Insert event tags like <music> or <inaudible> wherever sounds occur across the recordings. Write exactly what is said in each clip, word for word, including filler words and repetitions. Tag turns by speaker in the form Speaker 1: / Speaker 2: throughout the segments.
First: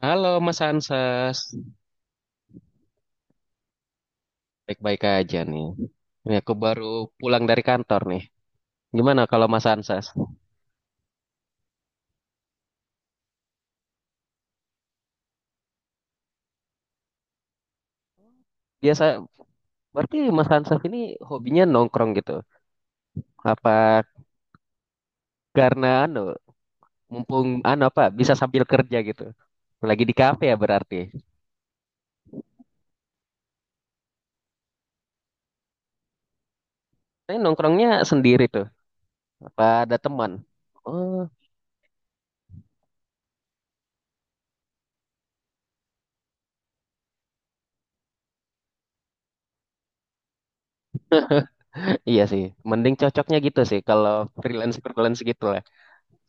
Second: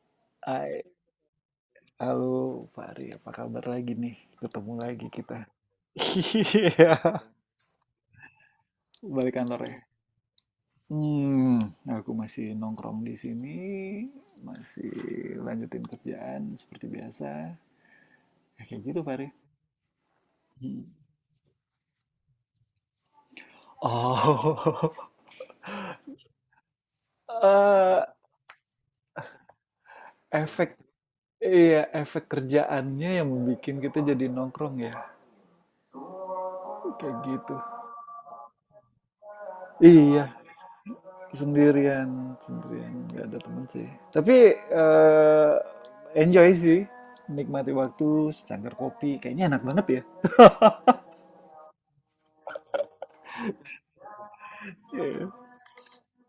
Speaker 1: Halo Mas
Speaker 2: Hai,
Speaker 1: Ansas,
Speaker 2: halo Pak, apa kabar lagi nih? Ketemu
Speaker 1: baik-baik
Speaker 2: lagi
Speaker 1: aja
Speaker 2: kita. <laughs>
Speaker 1: nih. Ini aku baru
Speaker 2: Iya,
Speaker 1: pulang dari kantor nih. Gimana
Speaker 2: balik
Speaker 1: kalau
Speaker 2: kantor
Speaker 1: Mas
Speaker 2: ya.
Speaker 1: Ansas?
Speaker 2: Hmm, aku masih nongkrong di sini, masih lanjutin kerjaan seperti biasa. Ya, kayak gitu,
Speaker 1: Biasa,
Speaker 2: Pak.
Speaker 1: berarti Mas Ansas
Speaker 2: Hmm.
Speaker 1: ini hobinya nongkrong gitu. Apa
Speaker 2: Oh, <laughs>
Speaker 1: karena anu, mumpung anu
Speaker 2: eh,
Speaker 1: apa, bisa sambil kerja gitu. Lagi di kafe ya
Speaker 2: efek,
Speaker 1: berarti.
Speaker 2: iya, efek kerjaannya yang bikin kita jadi nongkrong ya. Kayak
Speaker 1: Saya
Speaker 2: gitu.
Speaker 1: nongkrongnya sendiri tuh. Apa ada teman?
Speaker 2: Iya,
Speaker 1: Oh,
Speaker 2: sendirian sendirian nggak ada teman sih, tapi eh, enjoy sih, nikmati waktu secangkir kopi kayaknya enak banget ya.
Speaker 1: iya sih. Mending cocoknya gitu sih kalau freelance freelance
Speaker 2: Iya.
Speaker 1: gitu lah.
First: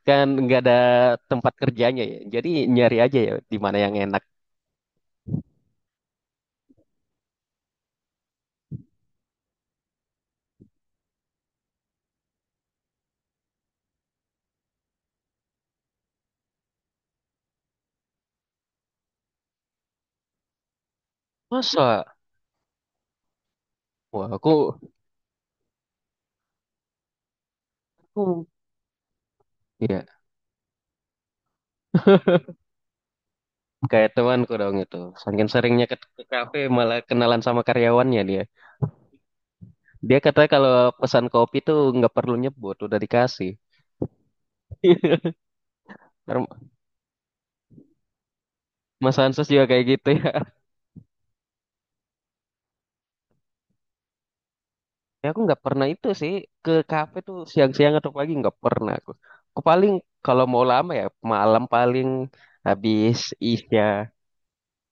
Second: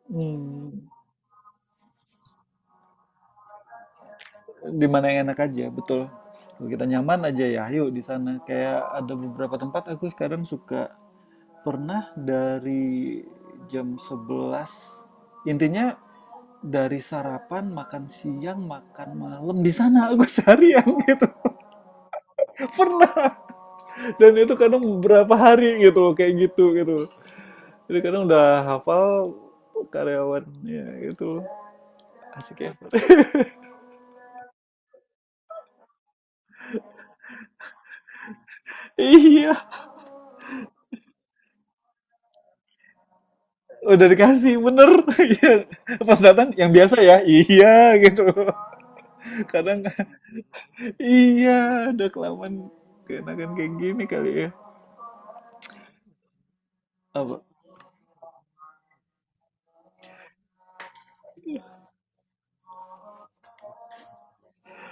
Speaker 1: Kan nggak ada
Speaker 2: hmm,
Speaker 1: tempat kerjanya ya. Jadi nyari aja ya di mana yang enak.
Speaker 2: di yang enak aja, betul. Kalau kita nyaman aja ya ayo di sana, kayak ada beberapa tempat aku sekarang suka. Pernah dari jam sebelas. Intinya dari sarapan, makan siang, makan malam di sana aku <laughs> seharian gitu,
Speaker 1: Masa?
Speaker 2: pernah.
Speaker 1: Wah,
Speaker 2: Dan
Speaker 1: aku,
Speaker 2: itu kadang berapa hari gitu loh, kayak gitu gitu, jadi kadang
Speaker 1: aku
Speaker 2: udah hafal
Speaker 1: ya
Speaker 2: karyawannya gitu. Asik ya.
Speaker 1: kayak temanku dong itu. Saking seringnya ke, ke kafe malah kenalan sama karyawannya dia.
Speaker 2: <laughs> Iya,
Speaker 1: Dia katanya kalau pesan kopi tuh nggak perlu nyebut, udah dikasih.
Speaker 2: udah dikasih, bener. <laughs>
Speaker 1: <laughs>
Speaker 2: Iya. Pas
Speaker 1: Ntar
Speaker 2: datang yang biasa ya, iya gitu.
Speaker 1: Mas Hanses juga
Speaker 2: Kadang
Speaker 1: kayak gitu ya.
Speaker 2: iya, udah kelamaan, keenakan kayak gini kali ya.
Speaker 1: Ya aku nggak pernah itu sih, ke kafe tuh
Speaker 2: Apa
Speaker 1: siang-siang atau pagi nggak pernah aku. Aku paling kalau mau lama ya malam, paling habis isya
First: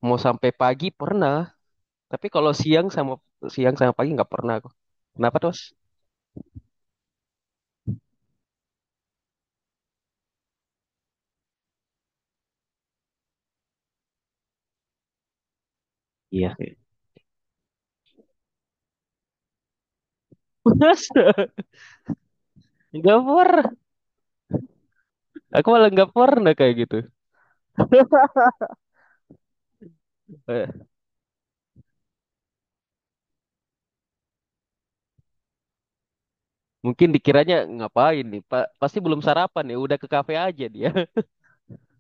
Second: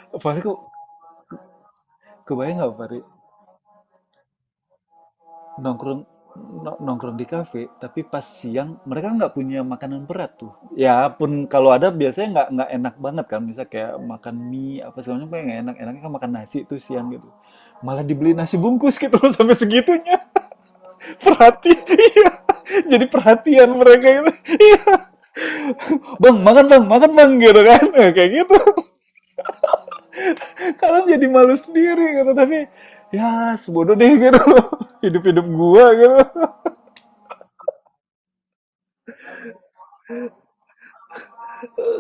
Speaker 1: mau
Speaker 2: Fahri,
Speaker 1: sampai
Speaker 2: kok
Speaker 1: pagi pernah. Tapi kalau
Speaker 2: kebayang nggak
Speaker 1: siang
Speaker 2: Fahri
Speaker 1: sama siang sama pagi nggak pernah aku. Kenapa tuh, Mas?
Speaker 2: nongkrong? No- nongkrong di kafe tapi pas siang mereka nggak punya makanan berat tuh ya, pun kalau ada biasanya nggak, nggak enak banget kan, misal kayak makan mie apa segala macam, kayak nggak enak. Enaknya kan makan
Speaker 1: Iya
Speaker 2: nasi tuh siang gitu, malah dibeli nasi bungkus gitu loh. <laughs> Sampai segitunya
Speaker 1: sih. <laughs>
Speaker 2: perhati, iya, jadi
Speaker 1: Nggak pernah.
Speaker 2: perhatian mereka itu, iya.
Speaker 1: Aku malah nggak
Speaker 2: Bang
Speaker 1: pernah
Speaker 2: makan,
Speaker 1: kayak
Speaker 2: bang
Speaker 1: gitu.
Speaker 2: makan, bang, gitu kan. Nah, kayak gitu
Speaker 1: Eh,
Speaker 2: kalian jadi malu sendiri gitu, tapi ya sebodoh deh gitu loh, hidup hidup gua gitu.
Speaker 1: Mungkin dikiranya ngapain nih, Pak? Pasti belum sarapan ya, udah ke kafe aja dia. <laughs>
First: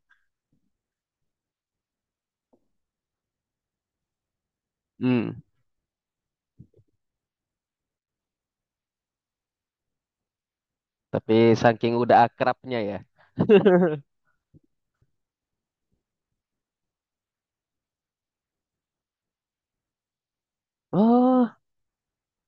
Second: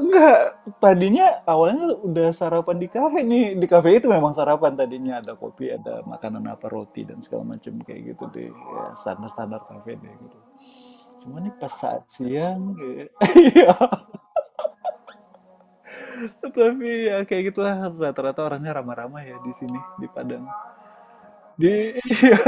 Speaker 2: Enggak, tadinya awalnya udah sarapan di kafe nih. Di kafe itu memang sarapan, tadinya ada
Speaker 1: Hmm,
Speaker 2: kopi, ada makanan apa, roti dan segala macam kayak gitu deh. Ya, standar-standar kafe deh gitu.
Speaker 1: tapi
Speaker 2: Cuman nih pas
Speaker 1: saking
Speaker 2: saat
Speaker 1: udah
Speaker 2: siang
Speaker 1: akrabnya ya.
Speaker 2: kayak- <laughs> Iya, tapi ya kayak gitulah, rata-rata orangnya ramah-ramah ya di sini di Padang.
Speaker 1: Oh,
Speaker 2: Di <laughs>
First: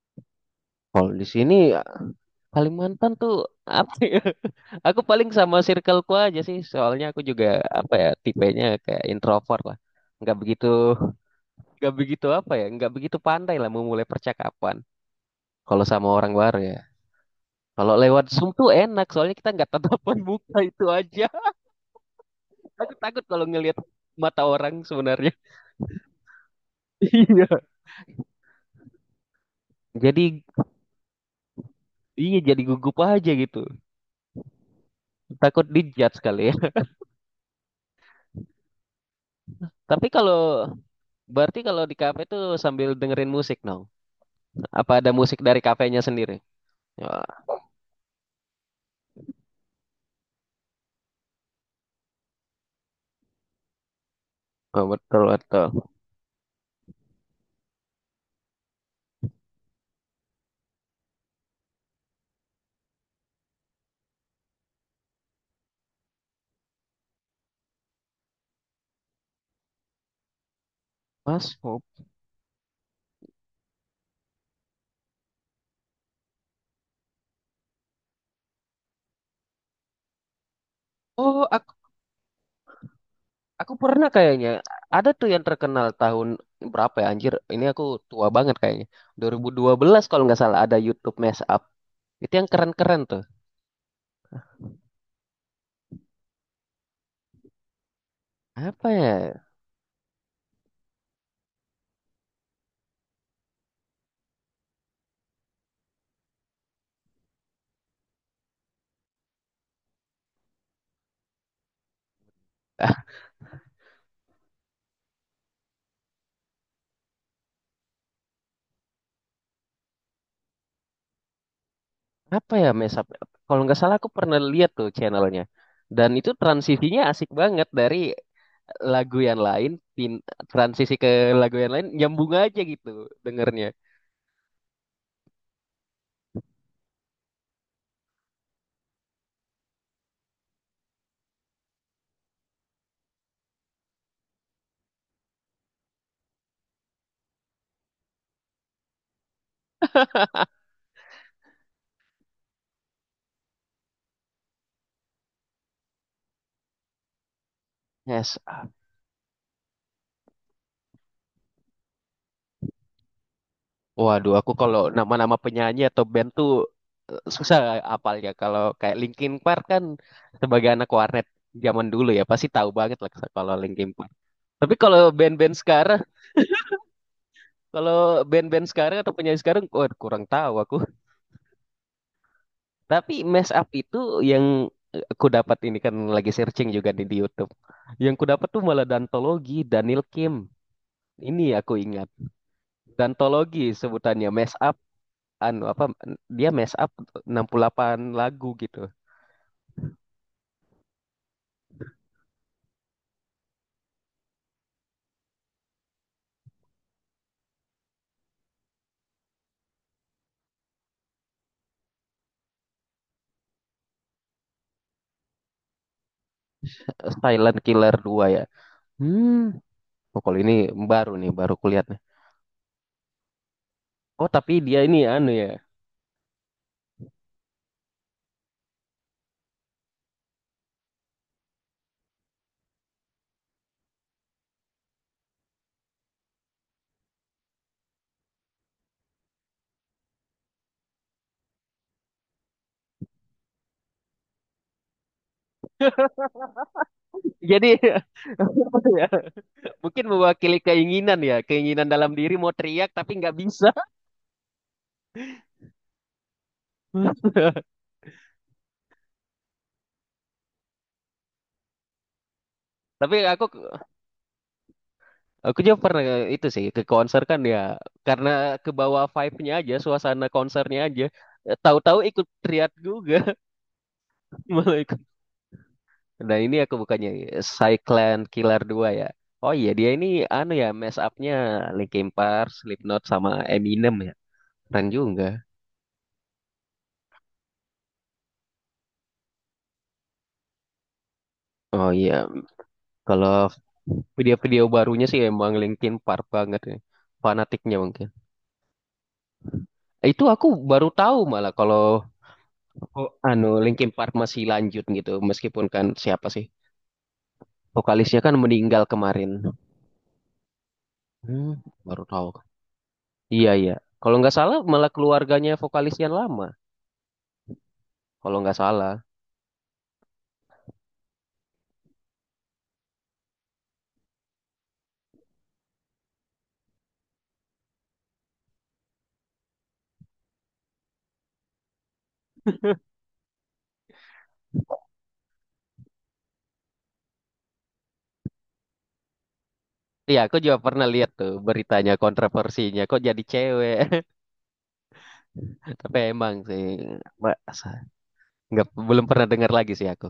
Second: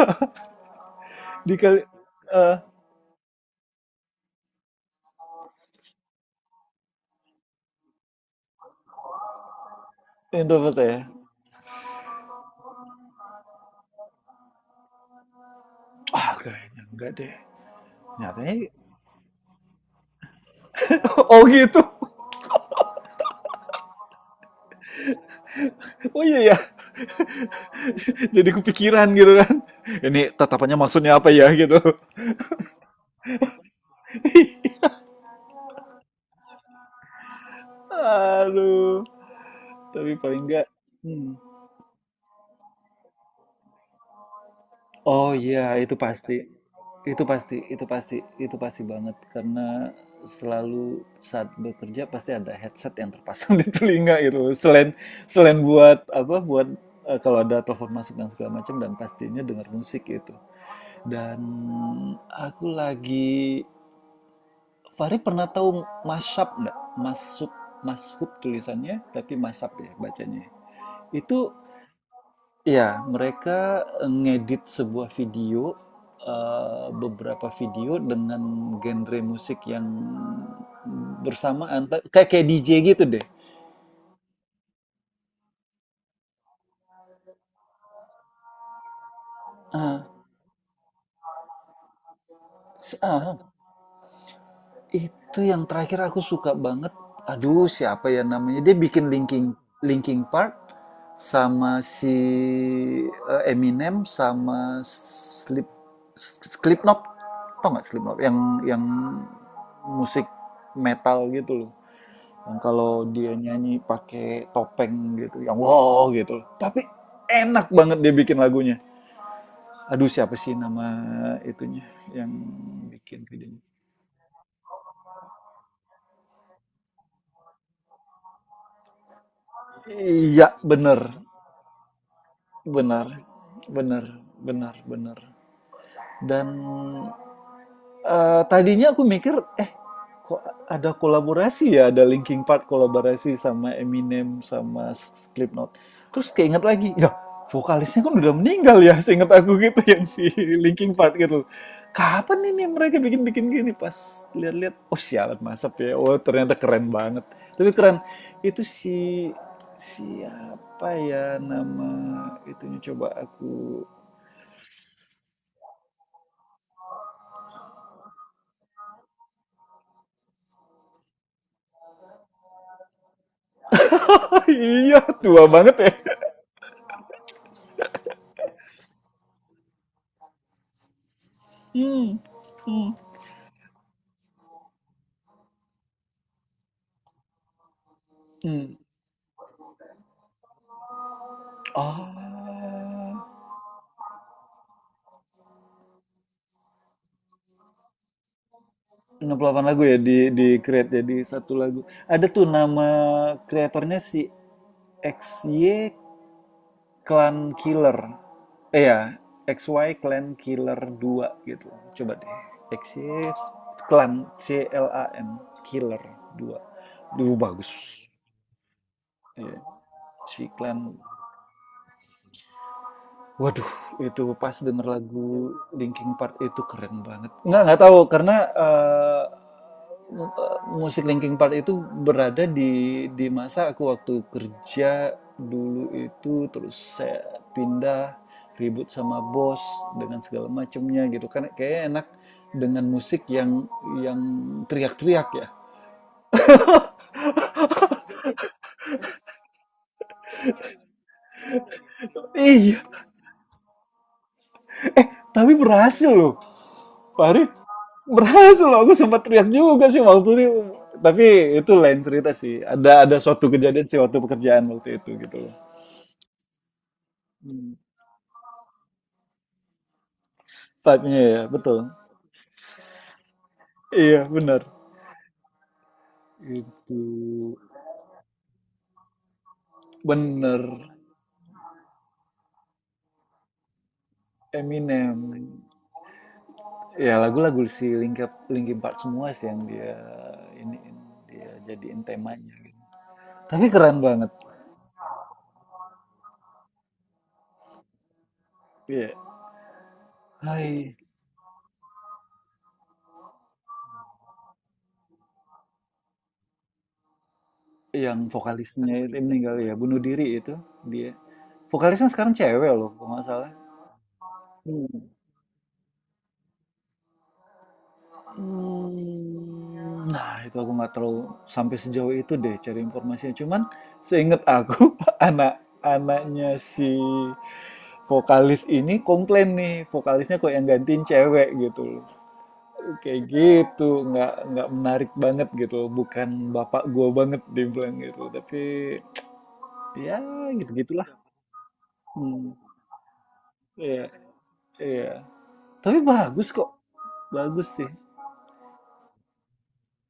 Speaker 1: kalau di sini
Speaker 2: di kali eh
Speaker 1: Kalimantan tuh apa ya? <laughs> Aku paling sama circleku aja sih, soalnya aku juga apa ya, tipenya kayak introvert lah. Nggak begitu,
Speaker 2: introvert ya.
Speaker 1: nggak begitu apa ya, nggak begitu pandai lah memulai percakapan. Kalau sama orang
Speaker 2: Ah,
Speaker 1: baru ya.
Speaker 2: kayaknya enggak deh.
Speaker 1: Kalau lewat Zoom
Speaker 2: Nyatanya
Speaker 1: tuh enak, soalnya kita nggak tatapan <laughs> muka itu aja.
Speaker 2: <laughs> oh gitu.
Speaker 1: Aku takut kalau ngelihat mata orang sebenarnya.
Speaker 2: Oh iya ya.
Speaker 1: <laughs> Iya.
Speaker 2: <laughs> Jadi kepikiran gitu kan. Ini
Speaker 1: Jadi
Speaker 2: tatapannya maksudnya apa ya gitu.
Speaker 1: iya jadi gugup aja gitu. Takut dijudge kali ya.
Speaker 2: Aduh,
Speaker 1: <laughs> Tapi
Speaker 2: tapi
Speaker 1: kalau
Speaker 2: paling enggak. Hmm.
Speaker 1: Berarti kalau di kafe tuh sambil dengerin musik dong. No? Apa ada
Speaker 2: Oh
Speaker 1: musik dari
Speaker 2: iya, itu
Speaker 1: kafenya sendiri?
Speaker 2: pasti.
Speaker 1: Ya,
Speaker 2: Itu pasti, itu pasti, itu pasti banget karena selalu saat bekerja pasti ada headset yang terpasang <laughs> di telinga gitu.
Speaker 1: oh,
Speaker 2: Selain
Speaker 1: betul
Speaker 2: Selain
Speaker 1: betul.
Speaker 2: buat apa? Buat eh, kalau ada telepon masuk dan segala macam, dan pastinya dengar musik gitu. Dan aku lagi, Fahri pernah tahu mashup nggak? Mashup, mashup tulisannya tapi mashup ya bacanya. Itu,
Speaker 1: Mas, oh,
Speaker 2: iya, mereka eh, ngedit sebuah video, eee, beberapa video dengan genre musik yang
Speaker 1: oh, aku
Speaker 2: bersamaan, ta kayak kayak D J gitu deh.
Speaker 1: aku pernah kayaknya. Ada tuh yang terkenal tahun berapa ya anjir? Ini aku tua banget kayaknya. dua ribu dua belas
Speaker 2: ah
Speaker 1: kalau nggak salah ada YouTube Mashup. Itu yang
Speaker 2: se
Speaker 1: keren-keren tuh.
Speaker 2: heeh, itu yang terakhir aku suka banget. Aduh, siapa ya namanya, dia
Speaker 1: Apa
Speaker 2: bikin
Speaker 1: ya?
Speaker 2: linking, linking part sama si, eee, Eminem sama Slip Slipknot. Tau nggak Slipknot? Yang yang musik metal gitu loh. Yang kalau dia nyanyi pakai topeng gitu, yang wow gitu, tapi enak banget dia bikin lagunya. Aduh, siapa sih nama itunya yang
Speaker 1: Apa ya, mesap,
Speaker 2: bikin
Speaker 1: kalau
Speaker 2: videonya.
Speaker 1: nggak salah aku pernah lihat tuh channelnya, dan itu transisinya asik banget dari lagu yang lain, pin-
Speaker 2: Iya
Speaker 1: transisi
Speaker 2: bener,
Speaker 1: ke lagu yang lain, nyambung aja gitu
Speaker 2: benar,
Speaker 1: dengernya.
Speaker 2: benar, benar, benar. Dan Eh, tadinya aku mikir, eh kok ada kolaborasi ya, ada Linkin Park kolaborasi sama Eminem sama Slipknot. Terus keinget lagi, ya vokalisnya kan udah meninggal ya, seinget aku gitu, <laughs> yang si Linkin Park gitu. Kapan ini mereka bikin-bikin gini, pas lihat-lihat, oh sialan masap ya, oh ternyata keren banget. Tapi keren,
Speaker 1: Yes.
Speaker 2: itu si siapa ya nama itunya, coba aku. <laughs>
Speaker 1: Waduh, aku kalau nama-nama penyanyi atau band tuh eh, susah apalnya. Kalau kayak Linkin Park kan, sebagai anak warnet zaman dulu ya, pasti tahu banget lah kalau Linkin Park.
Speaker 2: Oh
Speaker 1: Tapi kalau
Speaker 2: iya, tua
Speaker 1: band-band
Speaker 2: banget ya.
Speaker 1: sekarang, kalau band-band sekarang atau penyanyi sekarang, oh, kurang tahu aku.
Speaker 2: Hmm. Hmm.
Speaker 1: Tapi mess up itu yang aku dapat, ini kan lagi searching juga nih di YouTube. Yang ku dapat tuh
Speaker 2: Hmm.
Speaker 1: malah Dantologi, Daniel Kim. Ini aku ingat.
Speaker 2: Oh,
Speaker 1: Dantologi sebutannya mess up, anu apa, dia mess up enam puluh delapan lagu gitu.
Speaker 2: enam puluh delapan lagu ya di di create jadi satu lagu. Ada tuh nama kreatornya, si X Y Clan Killer. Eh ya, X Y Clan Killer dua gitu. Coba deh. X Y Clan, C L A N, Killer dua. Duh,
Speaker 1: Silent
Speaker 2: bagus.
Speaker 1: Killer dua ya.
Speaker 2: Iya,
Speaker 1: Hmm, oh, kalau
Speaker 2: si
Speaker 1: ini
Speaker 2: Clan.
Speaker 1: baru nih, baru kulihat nih.
Speaker 2: Waduh,
Speaker 1: Oh,
Speaker 2: itu
Speaker 1: tapi
Speaker 2: pas
Speaker 1: dia ini
Speaker 2: denger
Speaker 1: anu ya.
Speaker 2: lagu Linkin Park itu keren banget. Nggak, nggak tahu karena eh, eh, musik Linkin Park itu berada di di masa aku waktu kerja dulu itu. Terus saya pindah, ribut sama bos dengan segala macamnya gitu kan, kayak enak dengan musik yang yang teriak-teriak ya.
Speaker 1: Jadi <laughs> apa ya, mungkin mewakili keinginan ya, keinginan dalam diri mau
Speaker 2: Iya,
Speaker 1: teriak tapi nggak bisa.
Speaker 2: tapi berhasil loh. Fahri,
Speaker 1: <laughs>
Speaker 2: berhasil loh, aku sempat teriak juga sih waktu itu. Tapi itu lain cerita sih, ada
Speaker 1: Tapi
Speaker 2: ada
Speaker 1: aku
Speaker 2: suatu kejadian sih waktu pekerjaan waktu itu gitu.
Speaker 1: Aku juga pernah itu sih, ke konser kan ya,
Speaker 2: Hmm.
Speaker 1: karena ke bawah vibe-nya aja, suasana konsernya aja.
Speaker 2: Vibe-nya ya
Speaker 1: Eh,
Speaker 2: betul.
Speaker 1: tahu-tahu ikut triad juga
Speaker 2: Iya,
Speaker 1: <laughs>
Speaker 2: benar.
Speaker 1: malah ikut. Nah ini aku
Speaker 2: Itu
Speaker 1: bukannya Cyclan Killer dua ya. Oh iya dia ini anu
Speaker 2: benar.
Speaker 1: ya, mess up-nya Linkin Park, Slipknot sama Eminem ya. Keren
Speaker 2: Eminem
Speaker 1: juga.
Speaker 2: ya, lagu-lagu si Linkin, Linkin Park semua sih, yang dia ini dia
Speaker 1: Oh
Speaker 2: jadiin
Speaker 1: iya,
Speaker 2: temanya gitu.
Speaker 1: kalau
Speaker 2: Tapi keren banget.
Speaker 1: video-video barunya sih emang Linkin Park banget ya. Fanatiknya mungkin.
Speaker 2: Iya.
Speaker 1: Itu aku
Speaker 2: Hai.
Speaker 1: baru tahu malah kalau, oh, anu, Linkin Park masih lanjut gitu meskipun kan siapa sih, vokalisnya
Speaker 2: Yang
Speaker 1: kan meninggal
Speaker 2: vokalisnya, aduh, itu
Speaker 1: kemarin.
Speaker 2: meninggal ya, bunuh diri itu dia.
Speaker 1: Hmm, baru
Speaker 2: Vokalisnya
Speaker 1: tahu.
Speaker 2: sekarang cewek loh, kalau nggak
Speaker 1: Iya,
Speaker 2: salah.
Speaker 1: iya. Kalau nggak salah malah
Speaker 2: Hmm.
Speaker 1: keluarganya vokalis yang lama. Kalau nggak salah.
Speaker 2: Hmm, nah itu aku nggak terlalu sampai sejauh itu deh cari informasinya. Cuman seingat aku, <laughs> anak-anaknya si vokalis ini komplain nih, vokalisnya kok yang gantiin cewek gitu loh. Kayak gitu nggak, nggak menarik banget gitu loh. Bukan bapak gua banget, dia bilang gitu. Tapi ya
Speaker 1: Iya, aku juga
Speaker 2: gitu
Speaker 1: pernah
Speaker 2: gitulah.
Speaker 1: lihat tuh beritanya,
Speaker 2: Hmm,
Speaker 1: kontroversinya. Kok jadi cewek?
Speaker 2: iya, iya.
Speaker 1: <laughs> Tapi
Speaker 2: Tapi
Speaker 1: emang
Speaker 2: bagus
Speaker 1: sih,
Speaker 2: kok. Bagus
Speaker 1: masa
Speaker 2: sih.
Speaker 1: nggak, belum pernah dengar lagi sih aku.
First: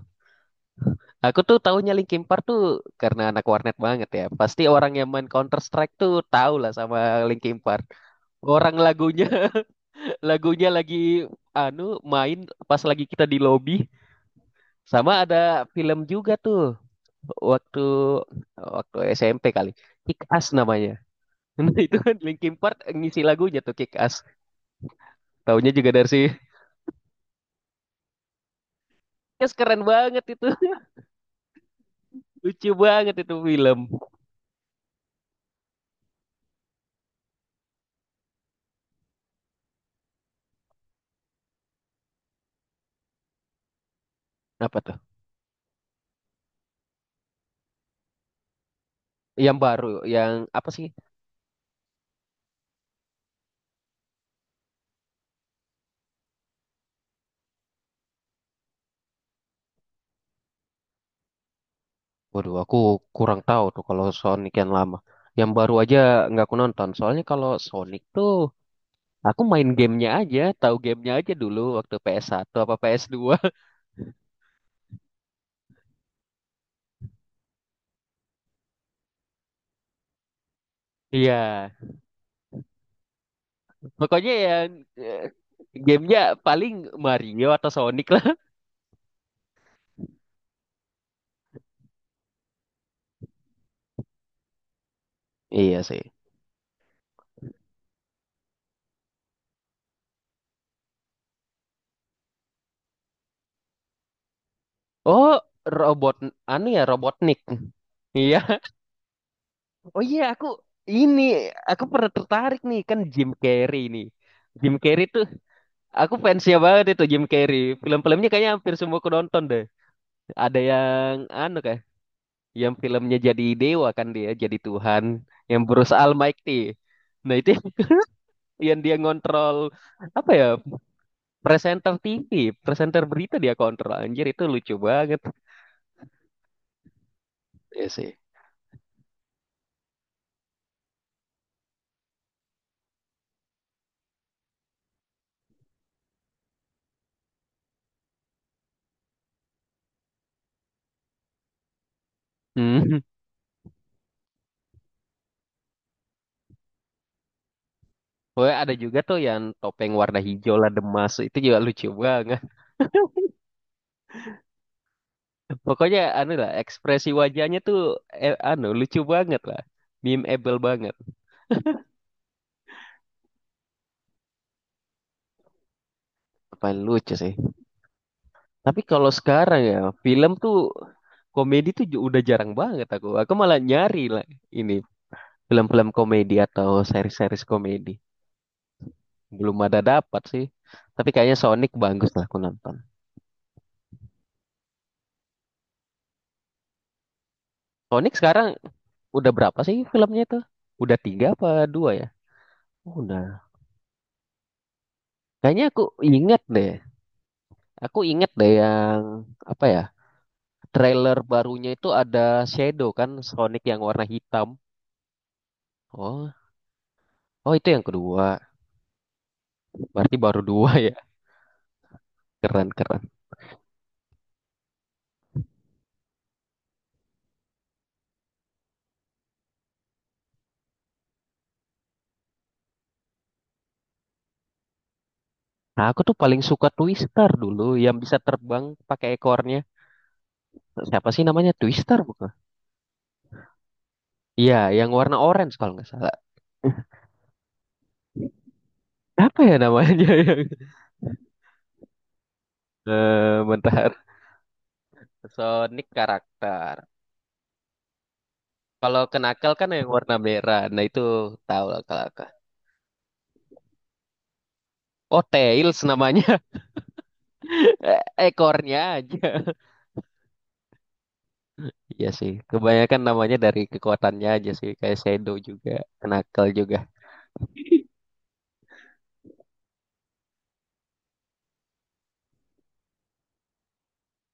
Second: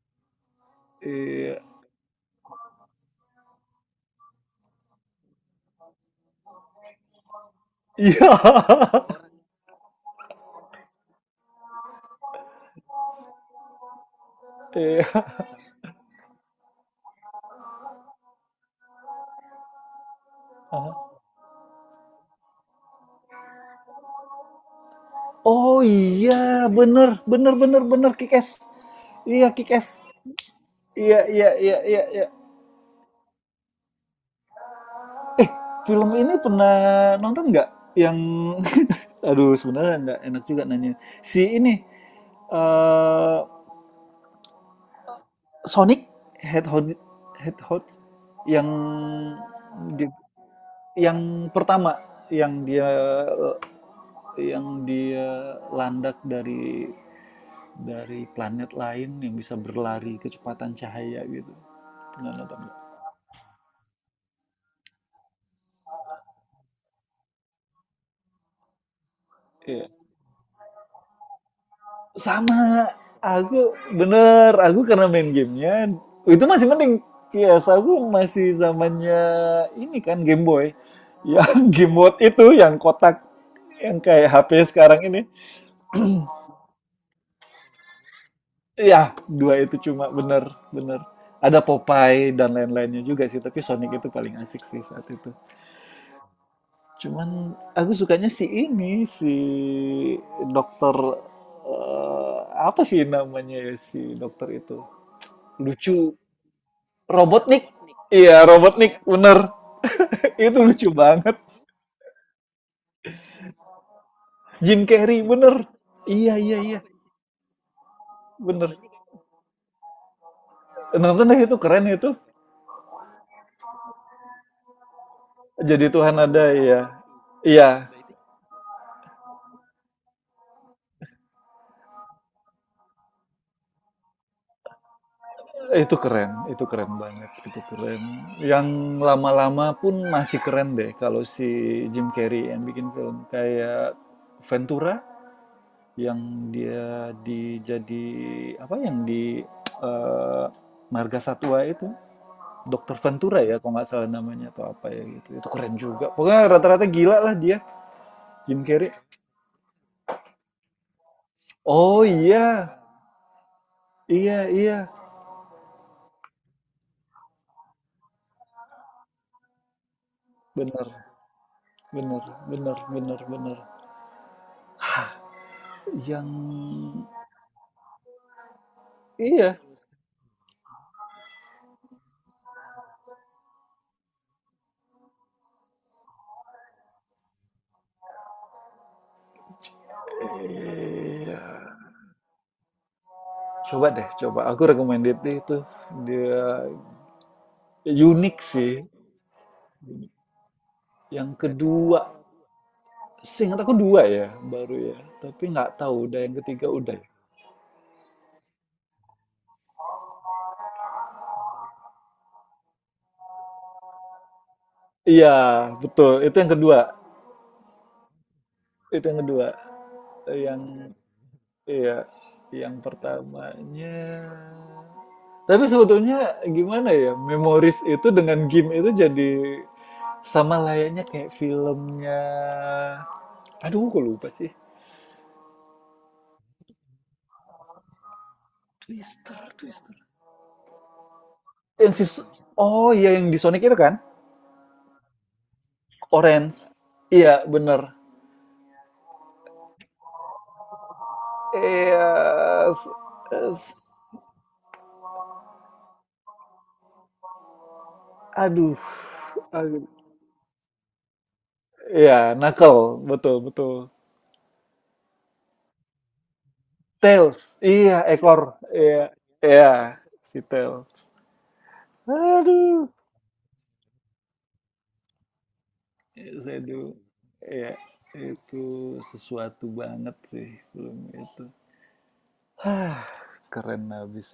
Speaker 1: Aku tuh
Speaker 2: Iya. <laughs>
Speaker 1: tahunya Linkin Park tuh karena anak warnet banget ya. Pasti orang yang main Counter Strike tuh tahu lah sama Linkin Park.
Speaker 2: Iya.
Speaker 1: Orang lagunya <laughs> lagunya lagi anu main, pas lagi kita di lobby. Sama
Speaker 2: Iya.
Speaker 1: ada film juga tuh waktu waktu S M P kali, Kick Ass namanya. <laughs> Nah itu kan Linkin Park ngisi lagunya tuh Kick Ass, taunya
Speaker 2: Oh
Speaker 1: juga dari si <laughs>
Speaker 2: iya, bener, bener, bener, bener, Kikes. Iya,
Speaker 1: Kick, keren
Speaker 2: Kikes.
Speaker 1: banget itu.
Speaker 2: Iya, iya, iya, iya, iya.
Speaker 1: <laughs> Lucu banget itu film.
Speaker 2: Eh, film ini pernah nonton nggak? Yang, <laughs> aduh, sebenarnya nggak enak juga nanya. Si ini, eh
Speaker 1: Apa tuh,
Speaker 2: Sonic Hedgehog, Hedgehog, yang
Speaker 1: yang baru,
Speaker 2: di-
Speaker 1: yang apa sih,
Speaker 2: yang pertama, yang dia, yang dia landak dari dari planet lain yang bisa berlari kecepatan cahaya gitu. Pernah
Speaker 1: waduh,
Speaker 2: nonton
Speaker 1: aku
Speaker 2: nggak?
Speaker 1: kurang tahu tuh kalau Sonic yang lama. Yang baru aja nggak aku nonton, soalnya kalau Sonic tuh aku main
Speaker 2: Iya.
Speaker 1: gamenya aja, tahu gamenya aja dulu waktu ps satu apa
Speaker 2: Sama.
Speaker 1: ps dua.
Speaker 2: Aku bener. Aku karena main gamenya itu masih mending. P S aku masih zamannya ini kan Game Boy.
Speaker 1: <laughs>
Speaker 2: <laughs>
Speaker 1: Iya,
Speaker 2: Yang game mode itu yang kotak, yang
Speaker 1: pokoknya
Speaker 2: kayak H P
Speaker 1: yang
Speaker 2: sekarang
Speaker 1: eh,
Speaker 2: ini.
Speaker 1: gamenya paling Mario atau Sonic lah.
Speaker 2: Ya, dua itu cuma, bener bener. Ada Popeye dan lain-lainnya juga sih, tapi Sonic itu paling asik sih saat itu.
Speaker 1: Iya sih.
Speaker 2: Cuman aku sukanya si ini, si dokter, eh, apa sih namanya ya si dokter itu?
Speaker 1: Oh,
Speaker 2: Lucu.
Speaker 1: robot, anu ya, Robotnik.
Speaker 2: Robotnik. Iya,
Speaker 1: Iya.
Speaker 2: Robotnik, bener.
Speaker 1: Oh iya, aku
Speaker 2: <laughs> Itu lucu
Speaker 1: ini
Speaker 2: banget.
Speaker 1: aku pernah tertarik nih kan Jim Carrey nih. Jim
Speaker 2: Jim
Speaker 1: Carrey
Speaker 2: Carrey,
Speaker 1: tuh
Speaker 2: bener.
Speaker 1: aku
Speaker 2: Iya,
Speaker 1: fansnya
Speaker 2: iya, iya,
Speaker 1: banget, itu Jim Carrey. Film-filmnya kayaknya hampir
Speaker 2: bener.
Speaker 1: semua aku nonton deh. Ada yang
Speaker 2: Nonton deh, itu
Speaker 1: anu kah?
Speaker 2: keren itu.
Speaker 1: Yang filmnya jadi dewa kan dia, jadi Tuhan, yang
Speaker 2: Jadi
Speaker 1: Bruce
Speaker 2: Tuhan ada
Speaker 1: Almighty.
Speaker 2: ya.
Speaker 1: Nah, itu
Speaker 2: Iya,
Speaker 1: <laughs> yang dia ngontrol apa ya? Presenter T V, presenter berita dia kontrol. Anjir, itu lucu banget.
Speaker 2: itu keren, itu keren banget, itu
Speaker 1: Iya
Speaker 2: keren.
Speaker 1: sih.
Speaker 2: Yang lama-lama pun masih keren deh kalau si Jim Carrey yang bikin film kayak Ventura, yang dia dijadi apa, yang di eh, Marga Satwa itu.
Speaker 1: Hmm.
Speaker 2: Dokter Ventura ya kalau nggak salah namanya, atau apa ya gitu. Itu keren juga, pokoknya rata-rata gila lah dia.
Speaker 1: Pokoknya
Speaker 2: Jim
Speaker 1: ada
Speaker 2: Carrey,
Speaker 1: juga tuh yang topeng warna hijau lah demas, itu juga lucu
Speaker 2: oh
Speaker 1: banget.
Speaker 2: iya, iya, iya,
Speaker 1: <laughs> Pokoknya anu lah, ekspresi wajahnya tuh eh, anu, lucu banget lah. Memeable
Speaker 2: bener,
Speaker 1: banget.
Speaker 2: bener, bener, bener, bener.
Speaker 1: Paling
Speaker 2: Yang,
Speaker 1: lucu sih. Tapi kalau
Speaker 2: iya,
Speaker 1: sekarang ya, film tuh komedi tuh ju- udah jarang banget aku. Aku malah nyari lah ini film-film komedi atau series-series komedi. Belum ada dapat sih. Tapi kayaknya Sonic
Speaker 2: iya,
Speaker 1: bagus lah aku nonton.
Speaker 2: coba deh, coba aku recommended itu. Dia
Speaker 1: Sonic
Speaker 2: unik
Speaker 1: sekarang
Speaker 2: sih.
Speaker 1: udah berapa sih filmnya tuh? Udah tiga
Speaker 2: Yang
Speaker 1: apa dua ya?
Speaker 2: kedua.
Speaker 1: Oh, udah.
Speaker 2: Seingat aku dua ya, baru ya. Tapi
Speaker 1: Kayaknya
Speaker 2: nggak
Speaker 1: aku
Speaker 2: tahu udah yang
Speaker 1: inget
Speaker 2: ketiga
Speaker 1: deh.
Speaker 2: udah ya.
Speaker 1: Aku inget deh yang apa ya? Trailer barunya itu ada Shadow kan, Sonic yang warna hitam.
Speaker 2: Iya, betul.
Speaker 1: Oh,
Speaker 2: Itu yang kedua.
Speaker 1: oh itu yang kedua.
Speaker 2: Itu yang kedua.
Speaker 1: Berarti baru
Speaker 2: Eh, Yang,
Speaker 1: dua ya.
Speaker 2: iya,
Speaker 1: Keren
Speaker 2: yang
Speaker 1: keren.
Speaker 2: pertamanya. Tapi sebetulnya gimana ya? Memories itu dengan game itu jadi sama layaknya kayak filmnya. Aduh, kok lupa sih.
Speaker 1: Nah, aku tuh paling suka Twister dulu, yang bisa terbang pakai
Speaker 2: Twister,
Speaker 1: ekornya.
Speaker 2: Twister.
Speaker 1: Siapa sih namanya,
Speaker 2: Yang
Speaker 1: Twister
Speaker 2: si-
Speaker 1: bukan?
Speaker 2: oh iya, yang di Sonic itu kan?
Speaker 1: Iya, yang warna orange kalau nggak salah.
Speaker 2: Orange. Iya, bener.
Speaker 1: Apa ya namanya <laughs> yang?
Speaker 2: Iya, s-
Speaker 1: Eh,
Speaker 2: s-
Speaker 1: bentar. Sonic karakter.
Speaker 2: aduh,
Speaker 1: Kalau kenakal kan
Speaker 2: aduh.
Speaker 1: yang warna merah. Nah itu tahu lah kalau,
Speaker 2: Iya, knuckle, betul, betul.
Speaker 1: oh, Tails namanya.
Speaker 2: Tails, iya,
Speaker 1: Eh,
Speaker 2: ekor,
Speaker 1: ekornya
Speaker 2: iya,
Speaker 1: aja. <laughs>
Speaker 2: iya, si Tails.
Speaker 1: Iya sih,
Speaker 2: Aduh,
Speaker 1: kebanyakan namanya dari kekuatannya aja sih, kayak Shadow juga,
Speaker 2: yes,
Speaker 1: Knuckle juga.
Speaker 2: aduh, iya, itu sesuatu banget sih film itu. Hah, keren abis.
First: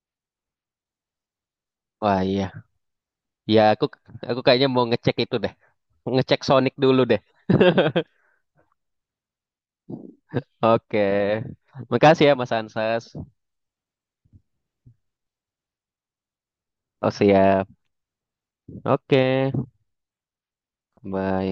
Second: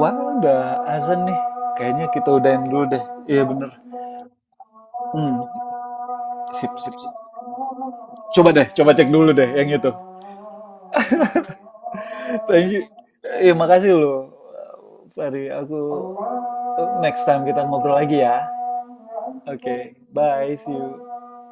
Speaker 2: Wah, udah azan nih. Kayaknya
Speaker 1: Wah
Speaker 2: kita
Speaker 1: iya,
Speaker 2: udahin dulu deh. Iya
Speaker 1: ya
Speaker 2: bener.
Speaker 1: aku aku kayaknya mau ngecek itu
Speaker 2: Hmm,
Speaker 1: deh, ngecek
Speaker 2: sip,
Speaker 1: Sonic
Speaker 2: sip,
Speaker 1: dulu
Speaker 2: sip.
Speaker 1: deh.
Speaker 2: Coba deh, coba cek dulu deh yang itu.
Speaker 1: Oke, makasih ya Mas
Speaker 2: Thank you.
Speaker 1: Ansas.
Speaker 2: Iya, makasih loh. Fahri, aku
Speaker 1: Oh
Speaker 2: next time kita
Speaker 1: siap,
Speaker 2: ngobrol lagi ya.
Speaker 1: oke,
Speaker 2: Oke, bye, see you.
Speaker 1: bye.